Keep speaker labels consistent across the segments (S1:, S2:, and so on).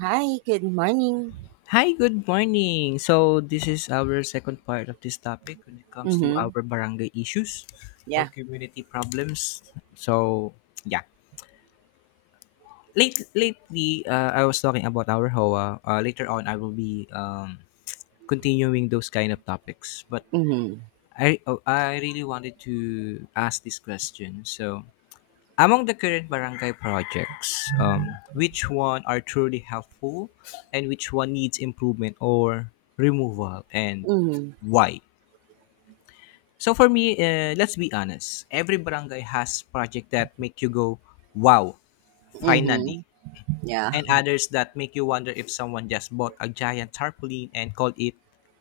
S1: Hi, good morning.
S2: Hi, good morning. So, this is our second part of this topic when it comes to
S1: Mm-hmm.
S2: our barangay issues or
S1: Yeah.
S2: community problems. So, yeah. Lately, I was talking about our HOA. Later on, I will be continuing those kind of topics. But
S1: Mm-hmm.
S2: I really wanted to ask this question. So, among the current barangay projects, which one are truly helpful and which one needs improvement or removal, and
S1: Mm-hmm.
S2: why? So for me, let's be honest. Every barangay has project that make you go, wow,
S1: Mm-hmm.
S2: finally.
S1: Yeah.
S2: And others that make you wonder if someone just bought a giant tarpaulin and called it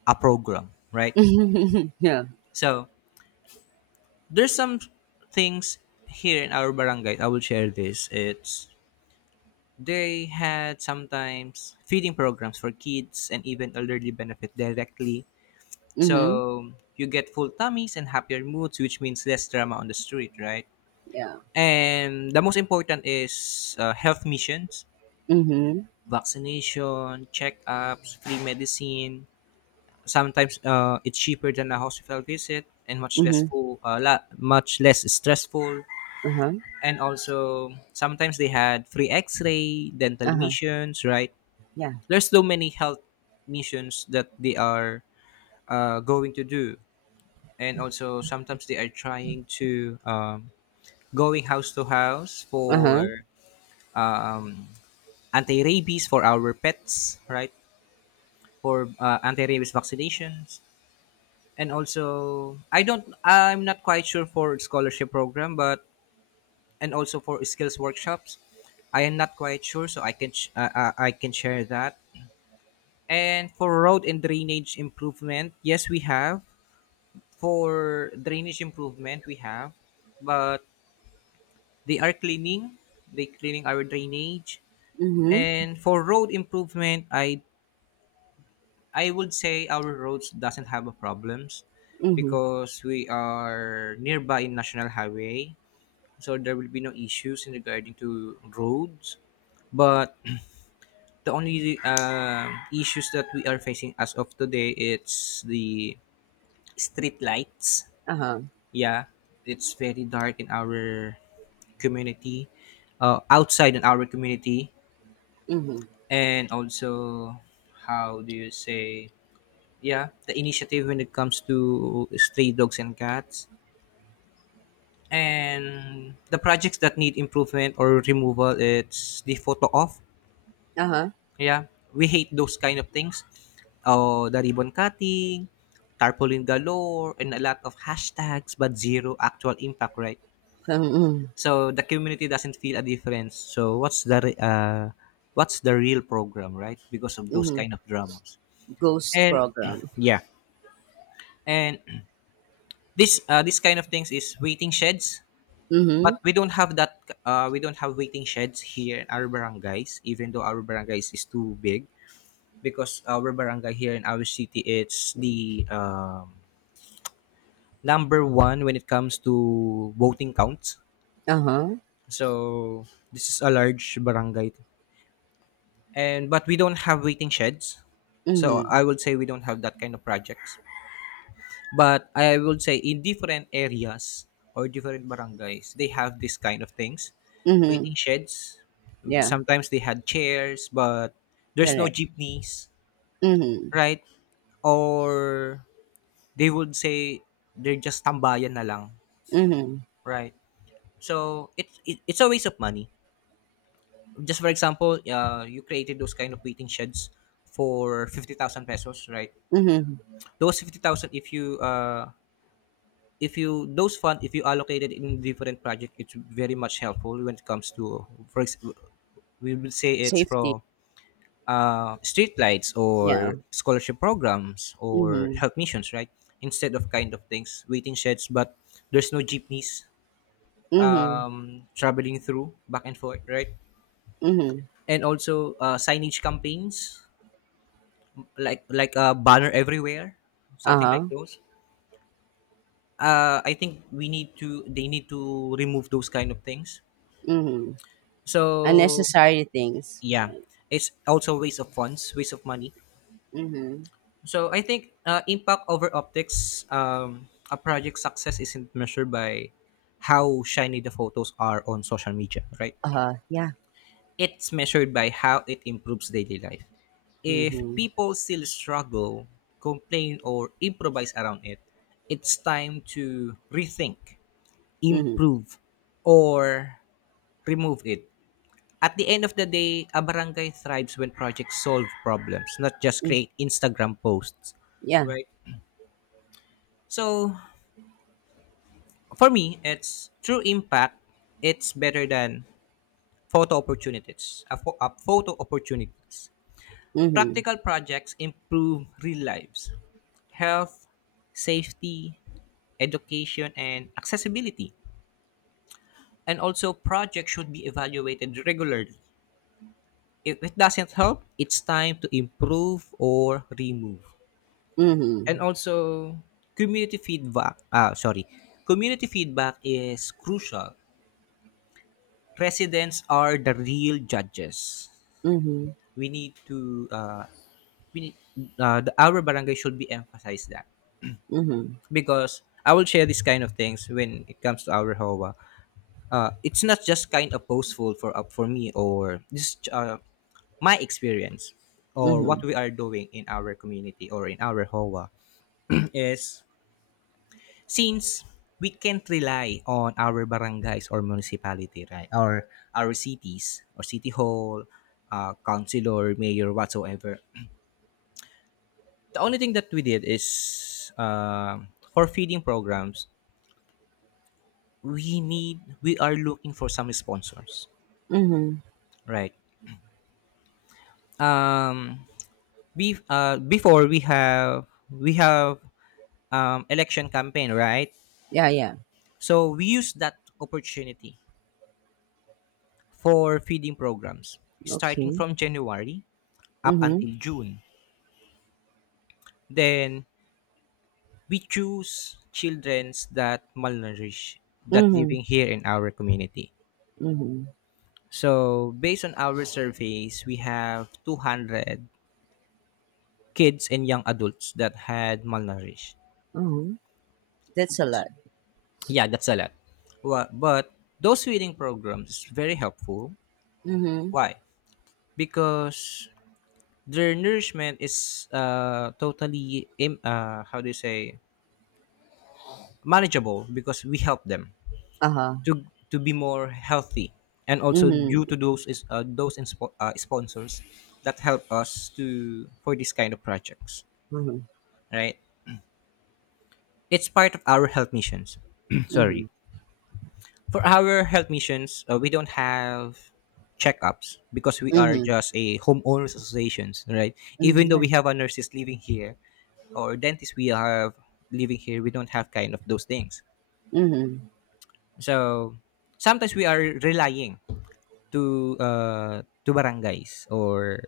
S2: a program, right?
S1: Yeah.
S2: So there's some things here in our barangay. I will share this. It's They had sometimes feeding programs for kids, and even elderly benefit directly.
S1: Mm-hmm.
S2: So you get full tummies and happier moods, which means less drama on the street, right?
S1: Yeah.
S2: And the most important is health missions,
S1: Mm-hmm.
S2: vaccination, checkups, free medicine. Sometimes it's cheaper than a hospital visit and much less
S1: Mm-hmm.
S2: much less stressful.
S1: Uh-huh.
S2: And also sometimes they had free X-ray, dental
S1: Uh-huh.
S2: missions, right?
S1: Yeah.
S2: There's so many health missions that they are going to do. And also sometimes they are trying to going house to house
S1: Uh-huh.
S2: for um, anti-rabies for our pets, right? For anti-rabies vaccinations. And also I'm not quite sure for scholarship program, but and also for skills workshops, I am not quite sure, so I can share that. And for road and drainage improvement, yes, we have. For drainage improvement, we have, but they are cleaning, they cleaning our drainage.
S1: Mm-hmm.
S2: And for road improvement, I would say our roads doesn't have a problems,
S1: Mm-hmm.
S2: because we are nearby in national highway, so there will be no issues in regarding to roads. But the only issues that we are facing as of today, it's the street lights.
S1: Uh-huh.
S2: Yeah, it's very dark in our community, outside in our community.
S1: Mm-hmm.
S2: And also, how do you say, yeah, the initiative when it comes to stray dogs and cats. And the projects that need improvement or removal, it's the photo off.
S1: Uh-huh.
S2: Yeah, we hate those kind of things. Oh, the ribbon cutting, tarpaulin galore, and a lot of hashtags, but zero actual impact, right?
S1: Mm-hmm.
S2: So the community doesn't feel a difference. So what's the real program, right? Because of those
S1: Mm-hmm.
S2: kind of dramas.
S1: Ghost
S2: And
S1: program.
S2: yeah, and this kind of things is waiting sheds. But
S1: Mm-hmm.
S2: we don't have that. We don't have waiting sheds here in our barangays, even though our barangays is too big. Because our barangay here in our city, it's the number one when it comes to voting counts.
S1: Uh-huh.
S2: So this is a large barangay, and but we don't have waiting sheds. So
S1: Mm-hmm.
S2: I would say we don't have that kind of projects, but I would say in different areas or different barangays, they have this kind of things,
S1: Mm-hmm.
S2: waiting sheds.
S1: Yeah.
S2: Sometimes they had chairs, but there's no
S1: Correct.
S2: jeepneys,
S1: Mm-hmm.
S2: right? Or they would say they're just tambayan na lang,
S1: Mm-hmm.
S2: right? So it's a waste of money. Just for example, you created those kind of waiting sheds for 50,000 pesos, right?
S1: Mm-hmm.
S2: Those 50,000, if you, those fund, if you allocated in different project, it's very much helpful when it comes to we will say it's
S1: Safety.
S2: from streetlights or
S1: Yeah.
S2: scholarship programs or
S1: Mm-hmm.
S2: health missions, right? Instead of kind of things, waiting sheds, but there's no jeepneys
S1: Mm-hmm.
S2: traveling through back and forth, right?
S1: Mm-hmm.
S2: And also signage campaigns, like a banner everywhere, something like
S1: Uh-huh.
S2: those. Uh, I think we need to they need to remove those kind of things.
S1: Mm-hmm.
S2: So
S1: Unnecessary things.
S2: yeah, it's also waste of funds, waste of money.
S1: Mhm.
S2: So I think impact over optics. A project success isn't measured by how shiny the photos are on social media, right?
S1: Yeah.
S2: It's measured by how it improves daily life. If
S1: Mhm.
S2: people still struggle, complain, or improvise around it, it's time to rethink,
S1: Mhm.
S2: improve, or remove it. At the end of the day, a barangay thrives when projects solve problems, not just
S1: Mm.
S2: create Instagram posts.
S1: Yeah.
S2: Right? So, for me, it's true impact. It's better than photo opportunities. A photo opportunities.
S1: Mhm.
S2: Practical projects improve real lives, health, safety, education, and accessibility. And also, projects should be evaluated regularly. If it doesn't help, it's time to improve or remove. And
S1: Mhm.
S2: also, community feedback. Ah, sorry, community feedback is crucial. Residents are the real judges.
S1: Mhm.
S2: We need to we need, the, our barangay should be emphasized that,
S1: Mhm.
S2: because I will share this kind of things when it comes to our HOA. Uh, it's not just kind of boastful for me, or just my experience or what
S1: Mhm.
S2: we are doing in our community or in our HOA. Is, since we can't rely on our barangays or municipality, right? Or our cities or city hall, councilor, mayor, whatsoever. The only thing that we did is for feeding programs, we are looking for some sponsors,
S1: Mhm.
S2: right? Um, Before we have election campaign, right?
S1: Yeah, yeah.
S2: So we use that opportunity for feeding programs, starting
S1: Okay.
S2: from January up
S1: Mhm.
S2: until June. Then we choose childrens that malnourished, that
S1: Mhm.
S2: living here in our community.
S1: Mhm.
S2: So based on our surveys, we have 200 kids and young adults that had malnourished.
S1: Mhm. That's a lot.
S2: Yeah, that's a lot. Well, but those feeding programs is very helpful.
S1: Mhm.
S2: Why? Because their nourishment is how do you say, manageable, because we help them
S1: Uh-huh.
S2: to to be more healthy. And also
S1: Mhm.
S2: due to those is sponsors that help us to for this kind of projects,
S1: Mhm.
S2: right? It's part of our health missions. Sorry.
S1: Mhm.
S2: For our health missions, we don't have checkups, because we are
S1: Mhm.
S2: just a homeowners associations, right?
S1: Mhm.
S2: Even though we
S1: Yeah.
S2: have our nurses living here or dentists we have living here, we don't have kind of those things.
S1: Mhm.
S2: So sometimes we are relying to uh, to barangays or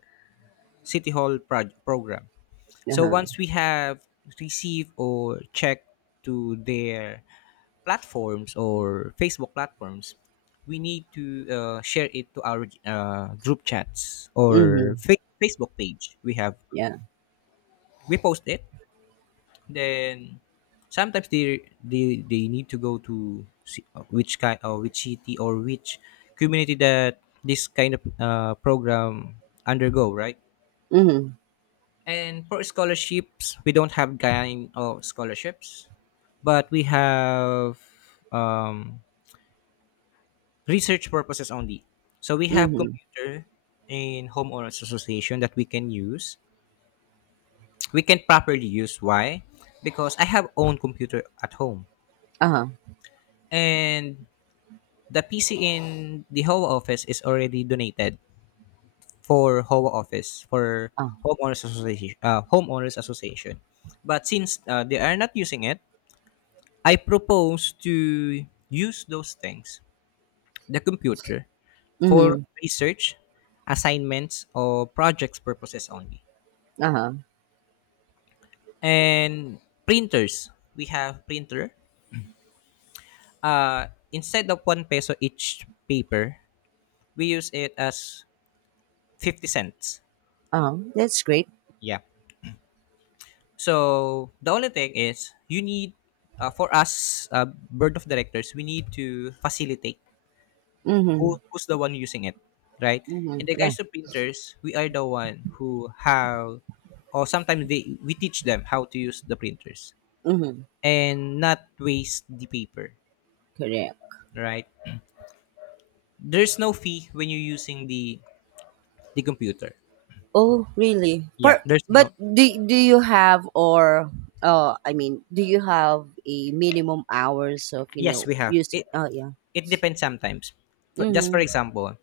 S2: program. So
S1: Uh-huh.
S2: once we have received or checked to their platforms or Facebook platforms, we need to share it to our group chats
S1: Mhm.
S2: or Facebook page we have.
S1: Yeah.
S2: We post it. Then sometimes they need to go to which kind, or which city or which community that this kind of program undergo. Right.
S1: Mhm.
S2: And for scholarships, we don't have kind of scholarships, but we have um, research purposes only. So we have
S1: Mhm.
S2: computer in homeowners association that we can use. We can properly use. Why? Because I have own computer at home,
S1: Uh-huh.
S2: and the PC in the HOA office is already donated for HOA office for
S1: Uh.
S2: homeowners association. Homeowners association, but since they are not using it, I propose to use those things, the computer, for
S1: Mhm.
S2: research, assignments, or projects purposes only.
S1: Uh-huh.
S2: And printers, we have printer. Instead of one peso each paper, we use it as 50 cents.
S1: Uh-huh. That's great.
S2: Yeah. So the only thing is you need, for us, board of directors, we need to facilitate
S1: Mhm.
S2: who's the one using it, right? In
S1: Mhm.
S2: the
S1: Yeah.
S2: guys of printers, we are the one who have, or sometimes they we teach them how to use the printers
S1: Mhm.
S2: and not waste the paper,
S1: Correct.
S2: right? There's no fee when you're using the computer.
S1: Oh, really?
S2: Yeah,
S1: But
S2: there's
S1: but
S2: no.
S1: do you have or I mean, do you have a minimum hours of
S2: Yes, we have.
S1: using?
S2: It
S1: Oh, yeah.
S2: it depends sometimes. For, just for
S1: Mm-hmm.
S2: example,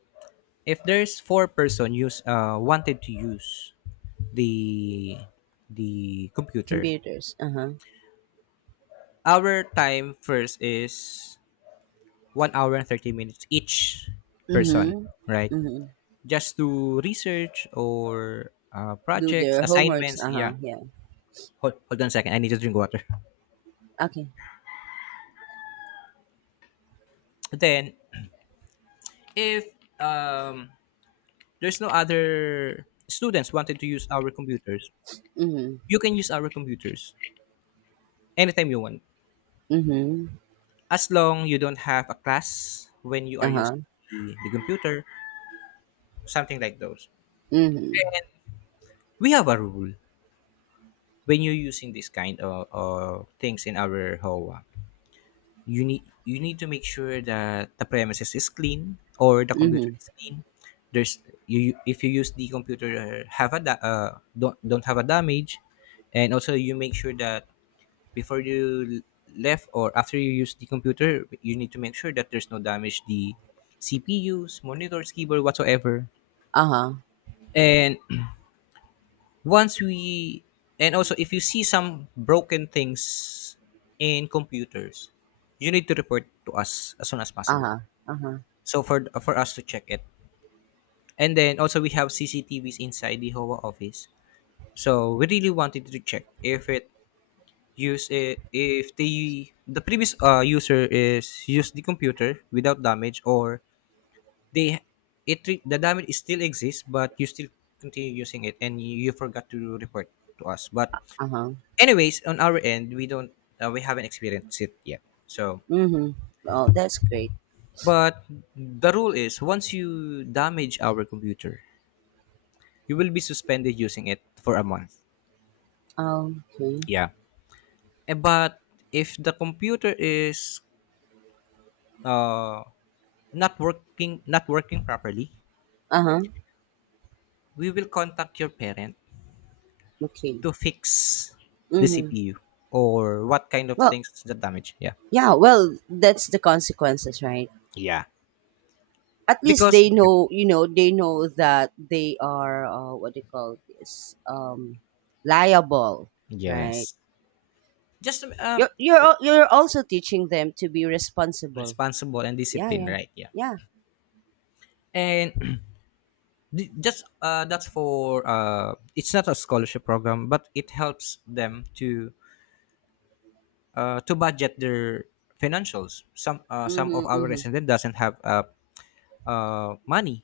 S2: if there's four-person use wanted to use the the computer,
S1: Computers. Uh huh.
S2: our time first is 1 hour and 30 minutes each person,
S1: Mm-hmm.
S2: right?
S1: Mm-hmm.
S2: Just to research or
S1: Do
S2: projects,
S1: their homeworks.
S2: assignments.
S1: Uh
S2: Yeah.
S1: huh. Yeah.
S2: Hold on a second. I need to drink water.
S1: Okay.
S2: Then, if um, there's no other students wanted to use our computers,
S1: Mm-hmm.
S2: you can use our computers anytime you want.
S1: Mm-hmm.
S2: As long you don't have a class when you are
S1: Uh
S2: using
S1: huh.
S2: the computer, something like those.
S1: Mm-hmm.
S2: And we have a rule when you're using this kind of things in our HOA, you need to make sure that the premises is clean or the computer
S1: Mm-hmm.
S2: is clean. There's you if you use the computer, don't have a damage. And also you make sure that before you left or after you use the computer, you need to make sure that there's no damage, the CPUs, monitors, keyboard, whatsoever.
S1: Uh huh.
S2: And once we and also, if you see some broken things in computers, you need to report to us as soon as
S1: Uh
S2: possible,
S1: huh. Uh huh.
S2: so for us to check it. And then also we have CCTVs inside the HOA office, so we really wanted to check if it use it, if the previous user is used the computer without damage, or they the damage is still exists but you still continue using it and you forgot to report to us. But
S1: Uh huh.
S2: anyways, on our end, we haven't experienced it yet. So
S1: Mm-hmm. Oh, that's great.
S2: but the rule is once you damage our computer, you will be suspended using it for a month.
S1: Okay.
S2: Yeah. But if the computer is uh, not working properly,
S1: Uh huh.
S2: we will contact your parent
S1: Okay.
S2: to fix the
S1: Mm-hmm.
S2: CPU or what kind of
S1: Well,
S2: things the damage. Yeah.
S1: yeah, well, that's the consequences, right?
S2: Yeah.
S1: At least
S2: Because
S1: they
S2: yeah.
S1: know, they know that they are what do you call this? Liable, right?
S2: Yes. Just
S1: You're also teaching them to be responsible.
S2: responsible and
S1: Yeah,
S2: disciplined,
S1: yeah,
S2: right? Yeah.
S1: yeah.
S2: And di- just that's for it's not a scholarship program, but it helps them to to budget their financials. Some
S1: Mm-hmm,
S2: of our
S1: mm-hmm.
S2: resident doesn't have money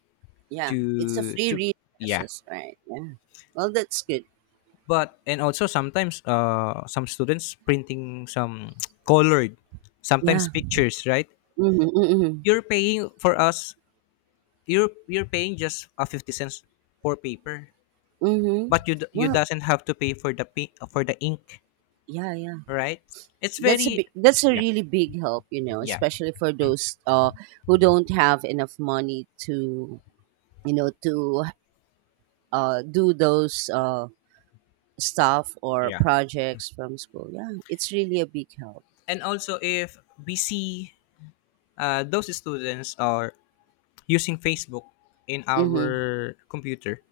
S1: Yeah, it's a
S2: to
S1: free
S2: to Yeah.
S1: resources, right? Yeah. Well, that's good.
S2: But And also sometimes some students printing some colored, sometimes
S1: Yeah.
S2: pictures, right?
S1: Mm-hmm, mm-hmm,
S2: You're paying for us. You're paying just a 50 cents for paper,
S1: mm-hmm.
S2: but you
S1: Well,
S2: doesn't have to pay for for the ink,
S1: yeah, yeah.
S2: right? It's
S1: that's a
S2: very.
S1: big, that's a
S2: Yeah.
S1: really big help, you know, especially for those who don't have enough money to you know to do those stuff or projects from school. Yeah, it's really a big help.
S2: And also if we see those students are using Facebook in
S1: Mm-hmm.
S2: our computer,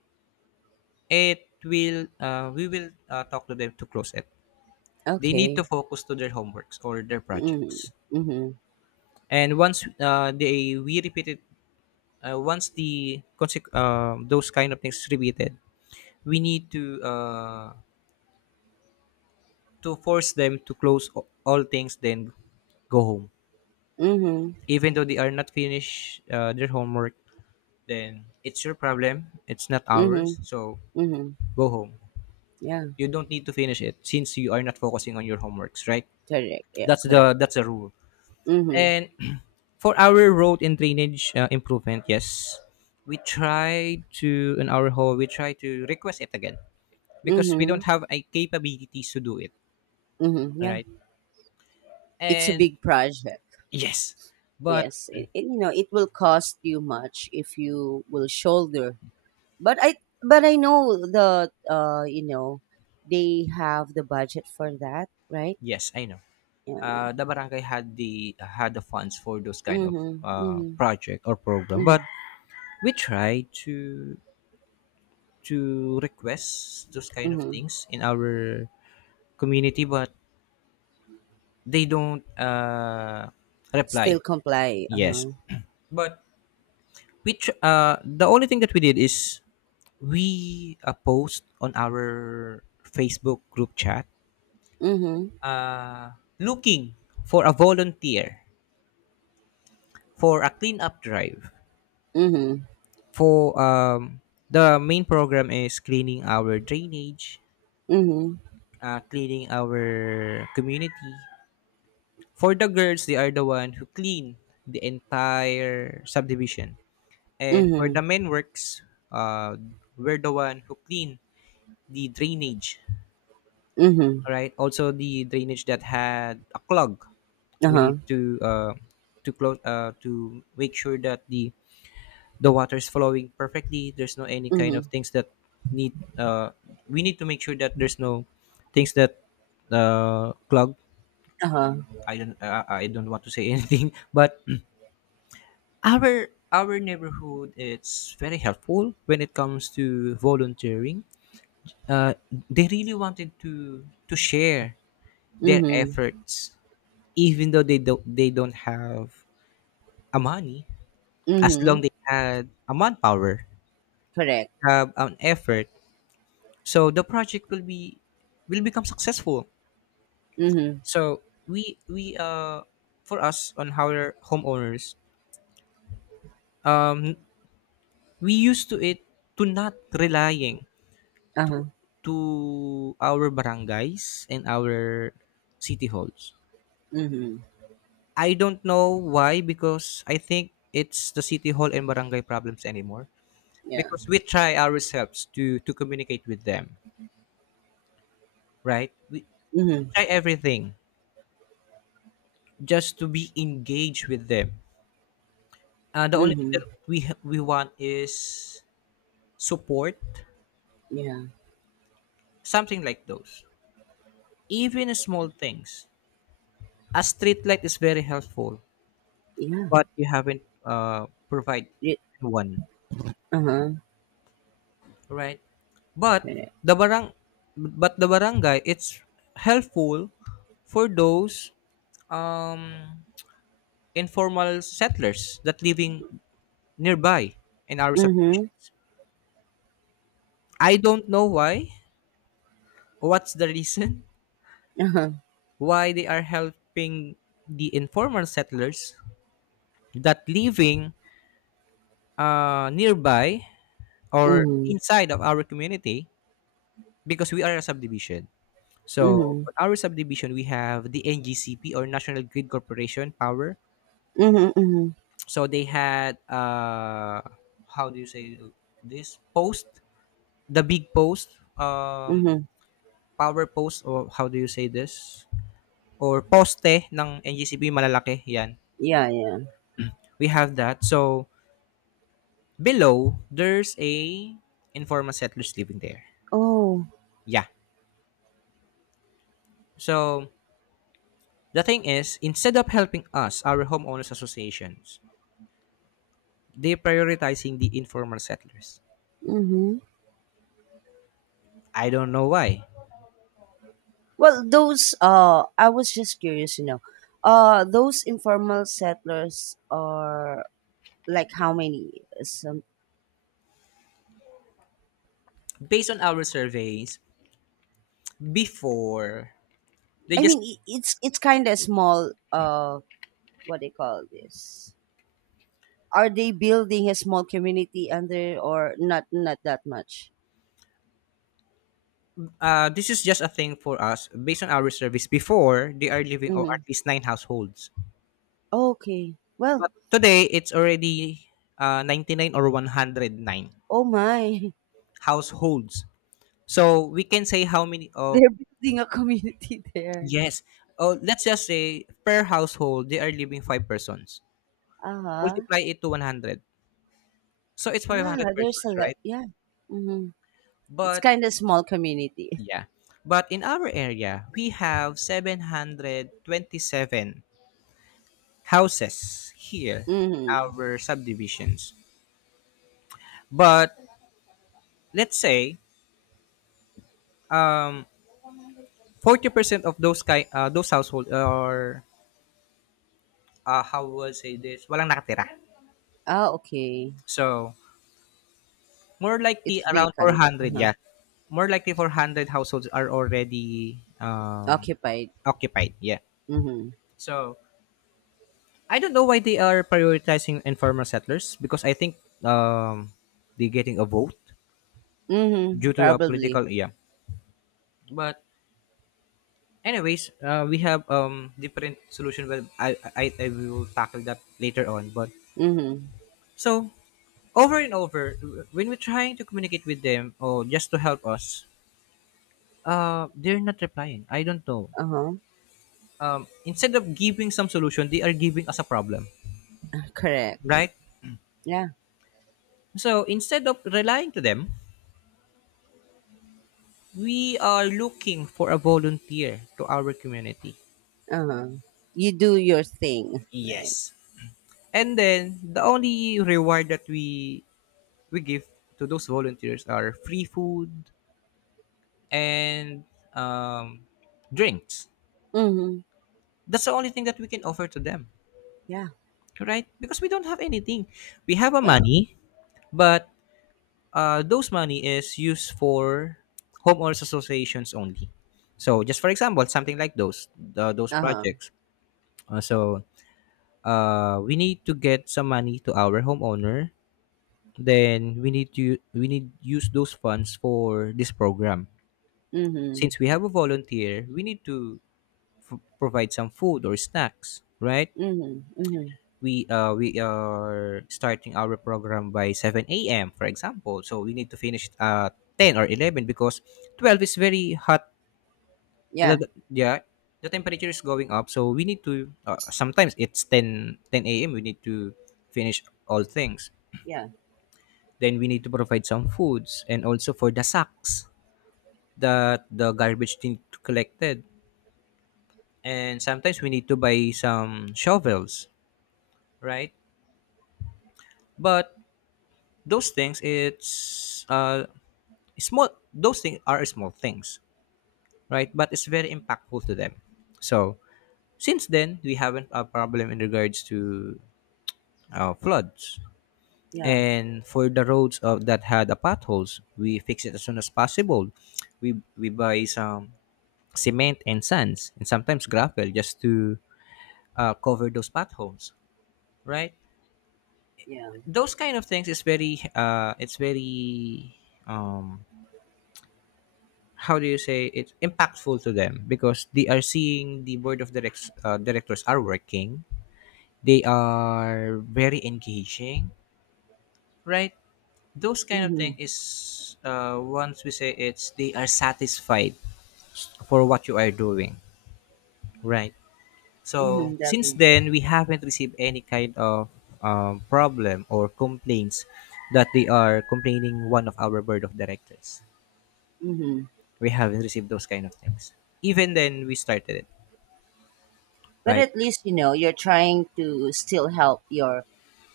S2: it will we will talk to them to close it. They need to
S1: Okay.
S2: focus to their homeworks or their
S1: Mm-hmm.
S2: projects.
S1: Mm-hmm.
S2: And once those kind of things is repeated, we need to force them to close all things then go home.
S1: Mm-hmm.
S2: Even though they are not finished their homework, then it's your problem. It's not
S1: Mm-hmm.
S2: ours. So
S1: Mm-hmm.
S2: go home,
S1: Yeah,
S2: you don't need to finish it since you are not focusing on your homeworks, right?
S1: correct. Yeah,
S2: that's the
S1: correct.
S2: that's the rule.
S1: Mm-hmm.
S2: And for our road and drainage improvement, yes, we try to in our hall we try to request it again because we
S1: Mm-hmm.
S2: don't have a capabilities to do it.
S1: Mm-hmm.
S2: All
S1: Yeah,
S2: right.
S1: it's a
S2: And
S1: big project.
S2: yes, but
S1: Yes, you know it will cost you much if you will shoulder. But I but I know they have the budget for that, right?
S2: yes, I know.
S1: Yeah, yeah.
S2: The barangay had the funds for those kind of
S1: Mhm. Mhm.
S2: project or program, but
S1: Mhm.
S2: we try to request those kind of
S1: Mhm.
S2: things in our community, but they don't reply.
S1: Still comply.
S2: Yes,
S1: Uh-huh.
S2: but which the only thing that we did is we post on our Facebook group chat
S1: Mhm.
S2: uh, looking for a volunteer for a cleanup drive.
S1: Mhm.
S2: For the main program is cleaning our drainage,
S1: Mhm.
S2: cleaning our community. For the girls, they are the one who clean the entire subdivision. And for the
S1: Mhm.
S2: men works, uh, we're the one who clean the drainage,
S1: Mhm.
S2: right? Also the drainage that had a clog, we need
S1: Uh-huh.
S2: to make sure that the water is flowing perfectly. There's no any kind of
S1: Mhm.
S2: things that need we need to make sure that there's no things that clog.
S1: Uh-huh.
S2: I don't want to say anything, but our neighborhood it's very helpful when it comes to volunteering. uh, they really wanted to share their
S1: Mhm.
S2: efforts, even though they don't have a money. As long
S1: Mhm.
S2: they had a manpower,
S1: Correct.
S2: have an effort, so the project will be will become successful.
S1: Mhm.
S2: So we for us on our homeowners, um we used to it to not relying
S1: Uh-huh.
S2: to our barangays and our city halls.
S1: Mhm.
S2: I don't know why because I think it's the city hall and barangay problems anymore
S1: Yeah.
S2: because we try ourselves to communicate with them, right? We
S1: Mhm.
S2: try everything just to be engaged with them. The only thing
S1: Mhm.
S2: that we want is support,
S1: Yeah.
S2: something like those. Even small things. A street light is very helpful,
S1: Yeah.
S2: but you haven't provide one.
S1: Uh-huh.
S2: Right. But
S1: Correct.
S2: the barang the barangay it's helpful for those um informal settlers that living nearby in our
S1: Mhm.
S2: subdivisions. I don't know why, what's the reason
S1: Uh-huh.
S2: why they are helping the informal settlers that living nearby or
S1: Mhm.
S2: inside of our community because we are a subdivision. So
S1: Mhm.
S2: on our subdivision, we have the NGCP or National Grid Corporation Power.
S1: Mhm. Mhm.
S2: So they had how do you say this post, the big post,
S1: Mhm.
S2: power post or how do you say this, or poste ng NGCP malalaki yan.
S1: Yeah, yeah.
S2: We have that. So below there's a informal settlers living there.
S1: Oh,
S2: Yeah. So the thing is, instead of helping us, our homeowners associations, they prioritizing the informal settlers.
S1: mm-hmm.
S2: I don't know why.
S1: Well, those I was just curious, those informal settlers are like how many? Some,
S2: Based on our surveys before, they
S1: I
S2: just
S1: mean, it's kind of small. What they call this? Are they building a small community under or not? Not that much.
S2: this is just a thing for us. Based on our surveys before, they are living or at
S1: Mm-hmm.
S2: least nine households.
S1: Okay.
S2: But
S1: Well,
S2: today it's already 99 or 109
S1: oh my,
S2: households. So we can say how many. Oh,
S1: they're building a community there.
S2: yes. Oh, let's just say per household they are living five persons.
S1: Uh huh.
S2: Multiply it to 100. So it's
S1: Yeah,
S2: 500
S1: there's a
S2: persons,
S1: lot.
S2: right?
S1: Yeah. Mm-hmm. It's
S2: But
S1: kind of small community.
S2: Yeah. But in our area, we have 727 houses here in
S1: Mhm.
S2: our subdivisions. But let's say um 40% of those household are how will I say this, walang nakatira.
S1: Oh, okay.
S2: So, more likely
S1: It's
S2: around
S1: vacant.
S2: 400,
S1: Uh-huh.
S2: yeah. More likely 400 households are already
S1: Occupied.
S2: occupied, yeah.
S1: Mhm.
S2: So, I don't know why they are prioritizing informal settlers because I think um, they're getting a vote
S1: Mhm.
S2: due to a
S1: Probably.
S2: political, yeah. But anyways, we have different solution. But I will tackle that later on. But
S1: Mhm.
S2: so over and over, when we're trying to communicate with them or just to help us, they're not replying. I don't know.
S1: Uh-huh.
S2: Instead of giving some solution, they are giving us a problem,
S1: Correct.
S2: right?
S1: Yeah.
S2: So instead of relying to them, we are looking for a volunteer to our community.
S1: Uh-huh. You do your thing, right?
S2: Yes. And then the only reward that we give to those volunteers are free food and um, drinks.
S1: Mhm.
S2: That's the only thing that we can offer to them,
S1: Yeah.
S2: right? Because we don't have anything. We have a
S1: Yeah.
S2: money, but those money is used for homeowners associations only. So just for example, something like those
S1: Uh-huh.
S2: projects. So we need to get some money to our homeowner, then we need to we need use those funds for this program since
S1: Mhm.
S2: we have a volunteer. We need to provide some food or snacks, right?
S1: Mhm. Mhm.
S2: We are starting our program by 7 a.m for example, so we need to finish at 10 or 11 because 12 is very hot.
S1: Yeah.
S2: Yeah. The temperature is going up, so we need to, sometimes it's 10:10 a.m., we need to finish all things.
S1: Yeah.
S2: Then we need to provide some foods and also for the sacks that the garbage need to collected, and sometimes we need to buy some shovels, right? But those things it's small. Those things are small things, right, but it's very impactful to them. So since then, we haven't a problem in regards to floods.
S1: Yeah.
S2: And for the roads of that had the potholes, we fix it as soon as possible. We buy some cement and sands and sometimes gravel just to cover those potholes, right.
S1: Yeah.
S2: Those kind of things is very, it's very, um, how do you say, it's impactful to them because they are seeing the board of directors are working. They are very engaging, right. Those kind of thing
S1: Mhm.
S2: is, once we say, it's they are satisfied for what you are doing, right. So
S1: Mhm.
S2: since
S1: Definitely.
S2: then, we haven't received any kind of problem or complaints that they are complaining one of our board of directors.
S1: Mhm.
S2: We haven't received those kind of things. Even then, we started it,
S1: But
S2: right?
S1: at least you know you're trying to still help your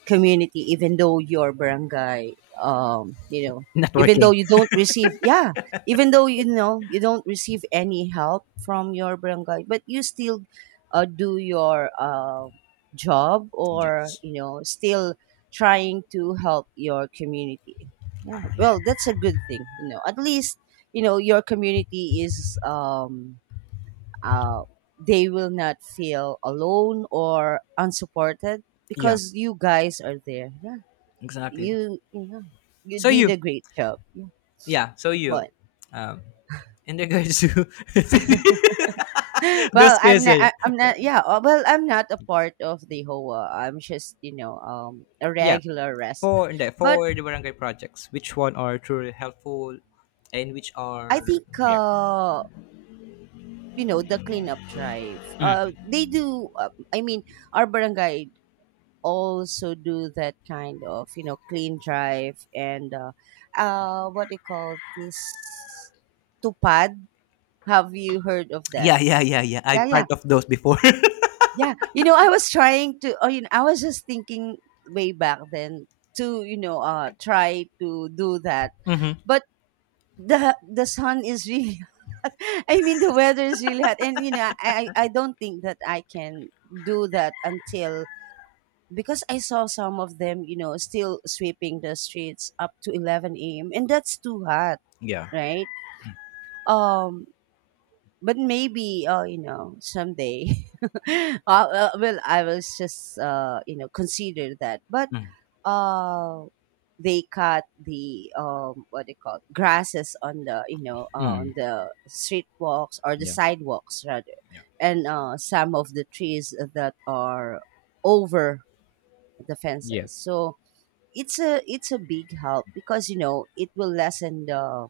S1: community, even though your barangay you know
S2: Not
S1: even though
S2: working.
S1: you don't receive, yeah, even though you know you don't receive any help from your barangay, but you still do your job or
S2: Yes.
S1: still trying to help your community. Yeah, well, that's a good thing. You know, at least you know your community is uh, they will not feel alone or unsupported
S2: Yeah.
S1: because you guys are there. Yeah,
S2: Exactly.
S1: you, yeah, you
S2: So
S1: did
S2: you.
S1: a great job. Yeah,
S2: Yeah. So you.
S1: but
S2: Um, in regards to those
S1: well, I'm not.
S2: questions.
S1: I'm not. Yeah, well, I'm not a part of the HOA. I'm just a
S2: Yeah.
S1: regular resident.
S2: For hindi,
S1: But
S2: for the barangay projects, which one are truly helpful and which
S1: I
S2: are
S1: think the cleanup drive.
S2: hmm.
S1: They do. I mean, our barangay also do that kind of clean drive, and what do you call this, tupad, have you heard of that?
S2: Yeah, yeah, yeah, yeah. I
S1: Yeah,
S2: part
S1: yeah,
S2: of those before.
S1: yeah. You know, I was trying to, I was just thinking way back then to, try to do that.
S2: Mm-hmm.
S1: But the sun is really hot. I mean the weather is really hot, and I don't think that I can do that until because I saw some of them, you know, still sweeping the streets up to 11 a.m., and that's too hot,
S2: Yeah.
S1: right? Um, but maybe, you know, someday, well, I was just, you know, consider that. But
S2: Mm.
S1: uh, they cut the what they call grasses on the,
S2: Mm.
S1: on the street walks, or the
S2: Yeah.
S1: sidewalks rather,
S2: Yeah.
S1: and some of the trees that are over the
S2: Yeah.
S1: fences. So it's a big help because it will lessen the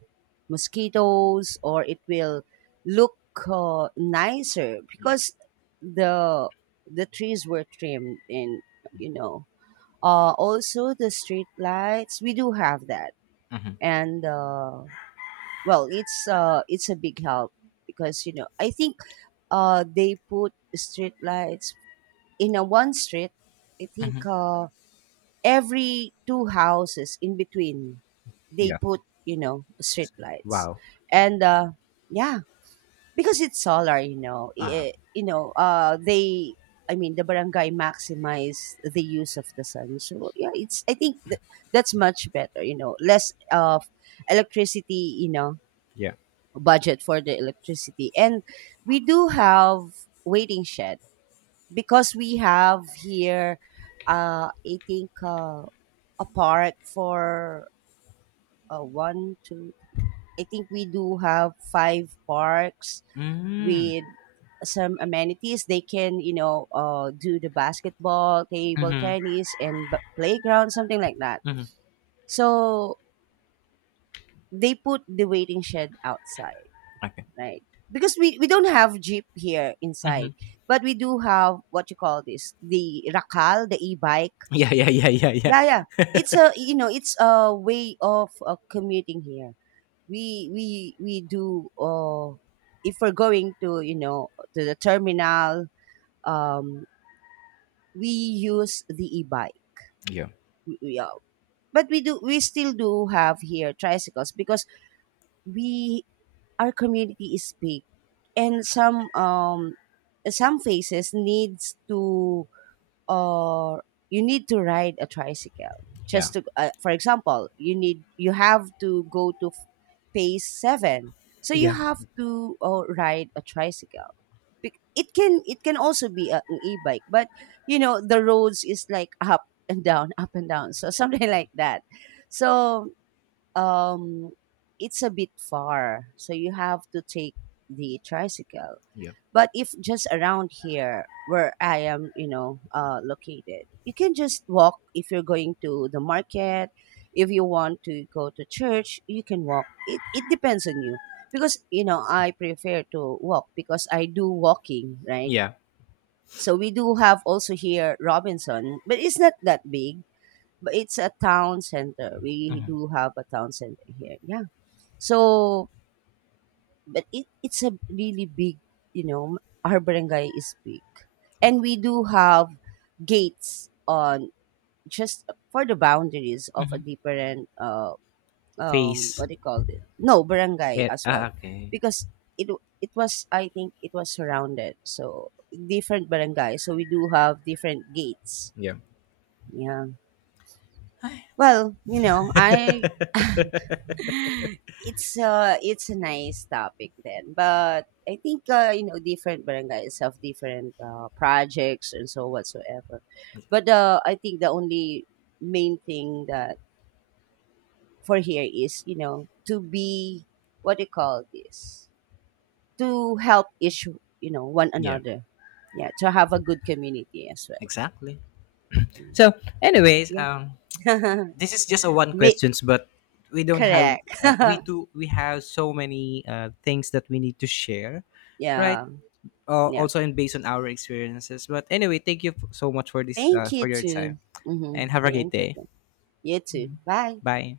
S1: mosquitoes, or it will look nicer
S2: Yeah.
S1: because the the trees were trimmed. And, you know also the street lights, we do have that. And well, it's a big help because I think they put street lights in a one street. I think every two houses in between they
S2: Yeah.
S1: put, street lights.
S2: Wow.
S1: And, yeah, because it's solar,
S2: Ah.
S1: you know they I mean the barangay maximize the use of the sun. So yeah, it's, I think that's much better. You know, less of electricity,
S2: Yeah.
S1: budget for the electricity. And we do have waiting shed because we have here, I think, a park for, one two, I think we do have five parks
S2: Mm.
S1: with some amenities. They can, do the basketball, table
S2: Mm-hmm.
S1: tennis, and b- playground, something like that.
S2: Mm-hmm.
S1: So they put the waiting shed outside,
S2: Okay.
S1: right? Because we don't have jeep here inside,
S2: Mm-hmm.
S1: but we do have what you call this, the rakal, the e-bike.
S2: Yeah, yeah, yeah, yeah, yeah.
S1: Yeah, yeah. It's a way of commuting here. We do, if we're going to, you know, to the terminal, um we use the e-bike.
S2: Yeah.
S1: We, we, uh, we still do have here tricycles because we our community is big, and some faces needs to or you need to ride a tricycle,
S2: Yeah.
S1: just to, for example, you have to go to phase 7. So you
S2: Yeah.
S1: have to, ride a tricycle. It can also be an e-bike, but you know the roads is like up and down, up and down, so something like that. So, um it's a bit far, so you have to take the tricycle.
S2: Yeah.
S1: But if just around here where I am, you know, located, you can just walk if you're going to the market. If you want to go to church, you can walk. It depends on you because, you know, I prefer to walk because I do walking, right?
S2: Yeah.
S1: So we do have also here Robinson, but it's not that big, but it's a town center. We do have a town center here. Yeah. So but it's a really big, you know our barangay is big, and we do have gates on, just for the boundaries of a different
S2: Face.
S1: what do you call it, no, barangay
S2: It.
S1: as well,
S2: Ah, okay.
S1: because it it was, I think it was surrounded, so different barangay, so we do have different gates.
S2: Yeah.
S1: Yeah, well, you know I it's a nice topic then. But I think, different barangays have different projects and so whatsoever. But I think the only main thing that for here is, to be, what do you call this, to help each, one
S2: Yeah.
S1: another. Yeah, to have a good community as well.
S2: Exactly.
S1: Mm.
S2: So, anyways,
S1: Yeah.
S2: this is just a one
S1: Make.
S2: questions, but we don't have
S1: Correct.
S2: we do. We have so many things that we need to share, right?
S1: Yeah, yeah,
S2: Also and based on our experiences. But anyway, thank you so much
S1: thank you
S2: for your time
S1: too. Hmm,
S2: and have a great
S1: thank you.
S2: day.
S1: You too. Bye.
S2: Bye.